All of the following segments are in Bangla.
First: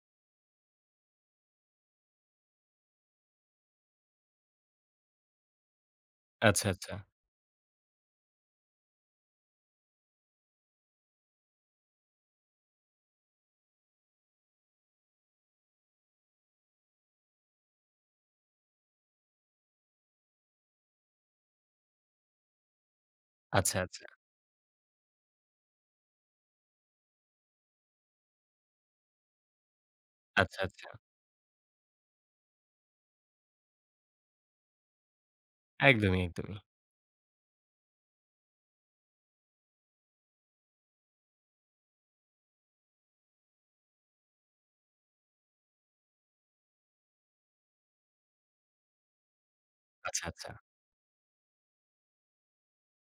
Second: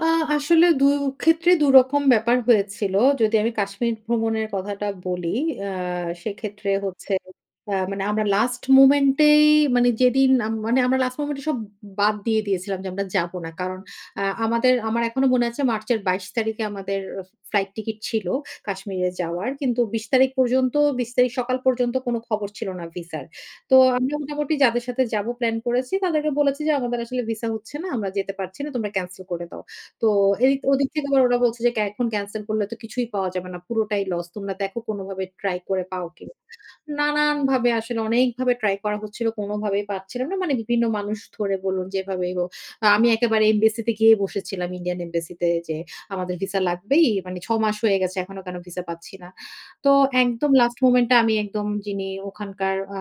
আ আসলে ২ ক্ষেত্রে ২ রকম ব্যাপার হয়েছিল। যদি আমি কাশ্মীর ভ্রমণের কথাটা বলি, আ আচ্ছা, সেক্ষেত্রে আচ্ছা। হচ্ছে, আ মানে আমরা লাস্ট মোমেন্ট এই মানে যেদিন, আমরা লাস্ট মোমেন্ট এ সব বাদ দিয়ে দিয়েছিলাম যে, আমরা যাবো না। কারণ অ্যা আমাদের আমার এখনো মনে আছে মার্চের ২২ তারিখে আমাদের ফ্লাইট টিকেট ছিল কাশ্মীরে যাওয়ার। কিন্তু ২০ তারিখ পর্যন্ত ২০ তারিখ সকাল পর্যন্ত কোন খবর ছিল না ভিসার। তো আচ্ছা, আচ্ছা। আমরা মোটামুটি যাদের সাথে যাব প্ল্যান করেছি। তাদেরকে বলেছি যে, আমাদের আসলে ভিসা হচ্ছে না। আমরা যেতে পারছি না। তোমরা ক্যানসেল করে দাও। তো এই আচ্ছা, ওদিক আচ্ছা। থেকে তো ওরা বলছে যে এখন ক্যানসেল করলে তো কিছুই পাওয়া যাবে না। পুরোটাই লস। তোমরা দেখো কোনভাবে ট্রাই করে পাও একদমই, কি না। একদমই। নানানভাবে আসলে অনেকভাবে ট্রাই করা হচ্ছিল। কোনভাবেই পাচ্ছিলাম না। মানে বিভিন্ন মানুষ ধরে বলুন যেভাবেই হোক। আমি একেবারে এমবাসিতে গিয়ে বসেছিলাম ইন্ডিয়ান এমবাসিতে যে আমাদের ভিসা লাগবেই, মানে ৬ মাস হয়ে গেছে। এখনো কেন ভিসা পাচ্ছি না। তো আচ্ছা, একদম আচ্ছা। লাস্ট মোমেন্ট এ আমি একদম যিনি ওখানকার আ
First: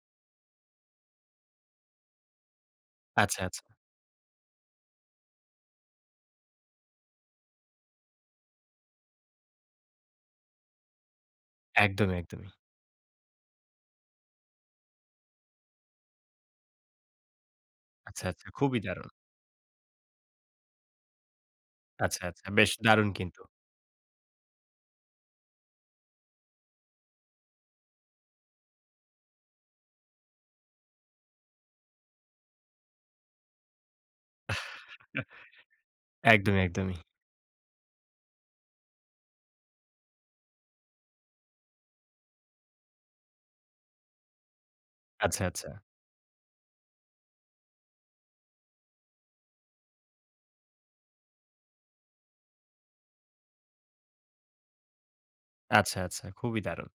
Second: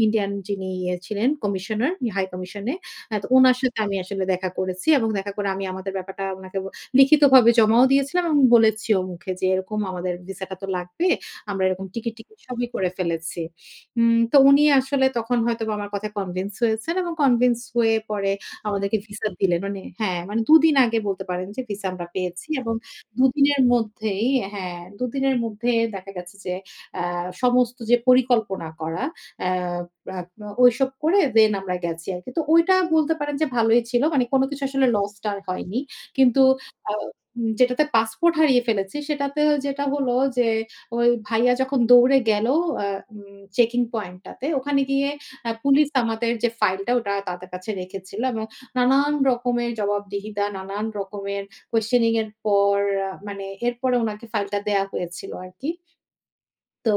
ই ইন্ডিয়ান যিনি ইয়ে ছিলেন কমিশনার, হাই কমিশনে। হ্যাঁ, তো আচ্ছা, উনার আচ্ছা। সাথে আমি আসলে দেখা করেছি এবং দেখা করে আমি আমাদের ব্যাপারটা উনাকে লিখিতভাবে জমাও দিয়েছিলাম এবং বলেছি ও মুখে যে এরকম আমাদের ভিসাটা তো লাগবে। আমরা এরকম টিকিট একদমই, টিকিট একদমই। সবই করে ফেলেছি। উম তো উনি আসলে তখন হয়তো আমার কথা কনভিন্স হয়েছেন এবং কনভিন্স হয়ে আচ্ছা, পরে আচ্ছা। খুবই আমাদেরকে দারুণ। ভিসা দিলেন। মানে হ্যাঁ, মানে ২ দিন আগে বলতে পারেন যে ভিসা আমরা আচ্ছা, আচ্ছা, পেয়েছি বেশ এবং দারুণ ২ কিন্তু। দিনের মধ্যেই হ্যাঁ, ২ দিনের মধ্যেই দেখা গেছে যে, অ্যা সমস্ত যে পরিকল্পনা করা। অ্যা অ্যা ঐসব করে দেন আমরা গেছি আর কি। তো ঐটা বলতে পারেন যে ভালোই ছিল। মানে কোন কিছু আসলে লস টা আর হয়নি। কিন্তু একদমই, আ একদমই। উম যেটাতে পাসপোর্ট হারিয়ে ফেলেছি সেটাতেও যেটা হলো যে, ওই ভাইয়া যখন দৌড়ে গেল অ্যা উম চেকিং পয়েন্টটাতে ওখানে গিয়ে আচ্ছা, অ্যা আচ্ছা। পুলিশ আমাদের যে ফাইলটা ওটা তাদের কাছে রেখেছিল এবং নানান রকমের জবাবদিহিতা, নানান রকমের কোয়েসশনিং এর পর মানে এরপরে উনাকে ফাইলটা দেয়া হয়েছিল আর কি আচ্ছা, আচ্ছা। খুবই দারুণ। তো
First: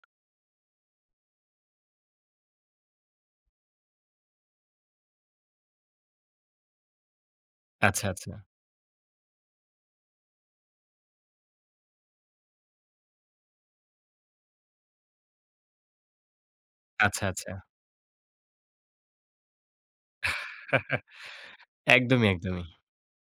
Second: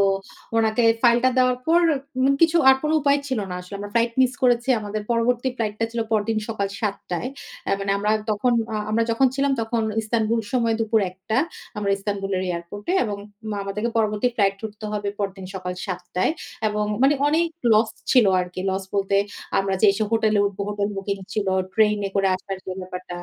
ওনাকে ফাইলটা দেওয়ার পর মানে কিছু আর কোন উপায় ছিল না আসলে। আমরা ফ্লাইট মিস করেছি। আমাদের পরবর্তী ফ্লাইটটা ছিল পরদিন সকাল ৭ টায়। আ মানে আচ্ছা, আমরা আচ্ছা। তখন আ আমরা যখন ছিলাম তখন ইস্তানবুল সময় দুপুর ১ টা। আমরা ইস্তানবুলের এয়ারপোর্টে এবং মানে আমাদেরকে পরবর্তী ফ্লাইট উঠতে হবে পরদিন সকাল ৭ টায় এবং মানে আচ্ছা, অনেক আচ্ছা। লস ছিল আর কি। লস বলতে আমরা যে এসে হোটেলে উঠব, হোটেল বুকিং ছিল, ট্রেনে করে একদমই, আসার একদমই। যে ব্যাপারটা।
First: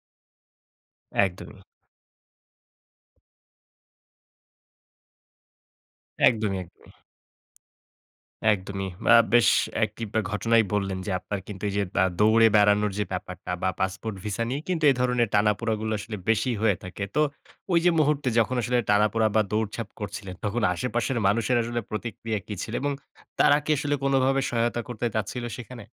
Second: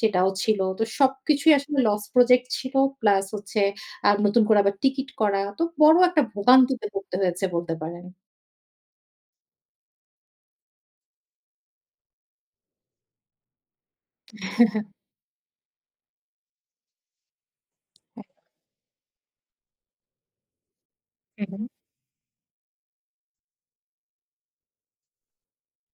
সেটাও ছিল। তো সবকিছুই একদমই। আসলে লস প্রজেক্ট ছিল। প্লাস হচ্ছে আ নতুন করে আবার টিকিট করা। তো বড় একটা একদমই, ভোগান্তিতে একদমই। পড়তে হয়েছে বলতে পারেন। একদমই। আ বেশ একটি ঘটনাই বললেন যে আপনার কিন্তু এইযে আ দৌড়ে বেড়ানোর যে ব্যাপারটা বা পাসপোর্ট ভিসা নিয়ে কিন্তু এ ধরনের টানাপোড়াগুলো আসলে বেশি হয়ে থাকে। তো ওই যে হ্যাঁ। মুহূর্তে যখন আসলে টানাপোড়া বা দৌড়ঝাপ করছিলেন, তখন আশেপাশের হু, মানুষের হু। আসলে প্রতিক্রিয়া কি ছিল এবং তারা কি আসলে কোনভাবে সহায়তা করতে চাচ্ছিল সেখানে?